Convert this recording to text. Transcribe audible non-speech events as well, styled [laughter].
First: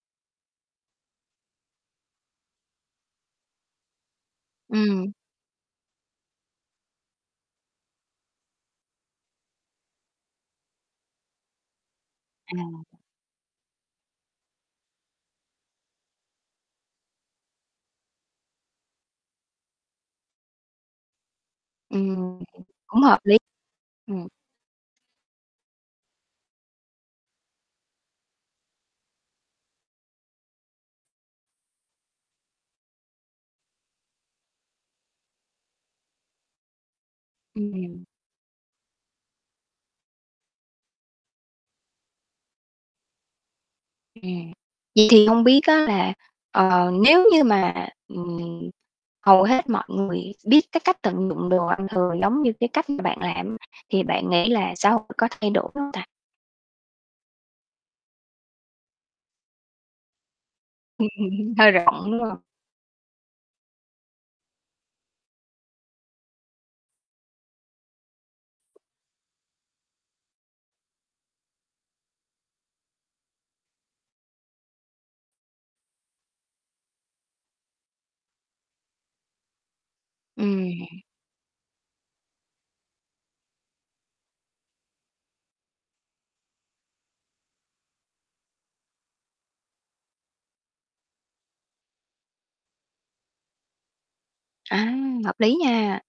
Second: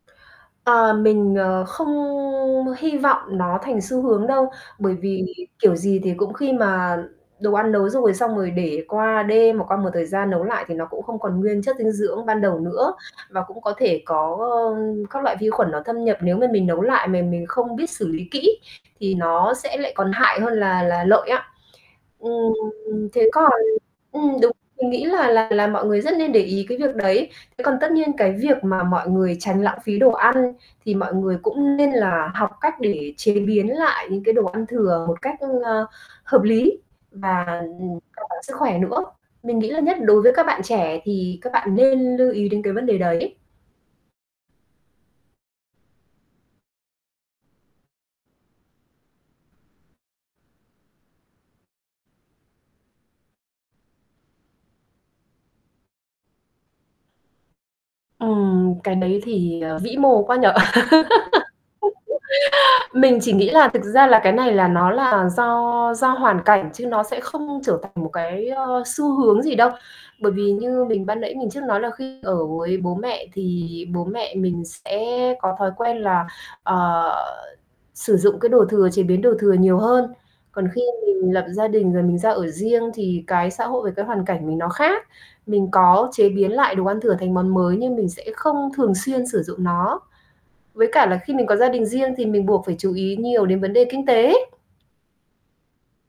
Ờ, mình, ờ, không hy vọng nó thành xu hướng đâu, bởi Ừm. vì kiểu gì thì cũng khi mà đồ ăn nấu rồi, xong rồi để qua đêm, hoặc qua một thời gian, nấu lại thì nó cũng không còn nguyên chất dinh dưỡng ban đầu nữa, À. và cũng có thể có các loại vi khuẩn nó thâm nhập. Nếu mà mình nấu lại mà mình không biết xử lý kỹ thì nó sẽ lại còn hại hơn là là lợi á. Ừm, cũng Ừm, hợp thế lý. còn Ừm. ừm, đúng, mình nghĩ là là là mọi người rất nên để ý cái việc đấy. Thế còn tất nhiên cái việc mà mọi người tránh lãng phí đồ ăn thì mọi người cũng nên là học cách để chế biến lại những cái đồ ăn thừa một cách, ờ, hợp lý và an Ừm. toàn sức khỏe nữa. Mình nghĩ là nhất đối với các bạn trẻ thì các bạn nên lưu ý đến cái vấn đề đấy. Ừm. Vậy thì hông biết á là, ờ, nếu như mà, ừm, hầu hết mọi người biết cái cách tận dụng đồ ăn thừa giống như cái cách mà bạn làm, thì bạn nghĩ là xã hội có thay đổi hông ta? Ừm, cái đấy thì, ờ, vĩ mồ quá nhỉ? [chuckles] Hơi rộng, đúng hông? [laughs] Mình chỉ nghĩ là thực ra là cái này là nó là do do hoàn cảnh, chứ nó sẽ không trở thành một cái, ờ, xu hướng gì đâu. Bởi vì như mình ban nãy mình trước nói là khi ở với bố mẹ thì bố mẹ mình sẽ có thói quen là, ờ, sử dụng cái đồ thừa, chế biến đồ thừa nhiều hơn. Còn khi Ừm. mình lập gia đình rồi mình ra ở riêng, thì cái xã hội với cái hoàn cảnh mình nó khác, mình có chế biến lại đồ ăn thừa thành món mới, nhưng mình sẽ không thường xuyên sử dụng nó. Với cả là khi mình có gia đình riêng thì mình buộc phải chú ý nhiều đến vấn đề kinh tế. À, hợp lý nha.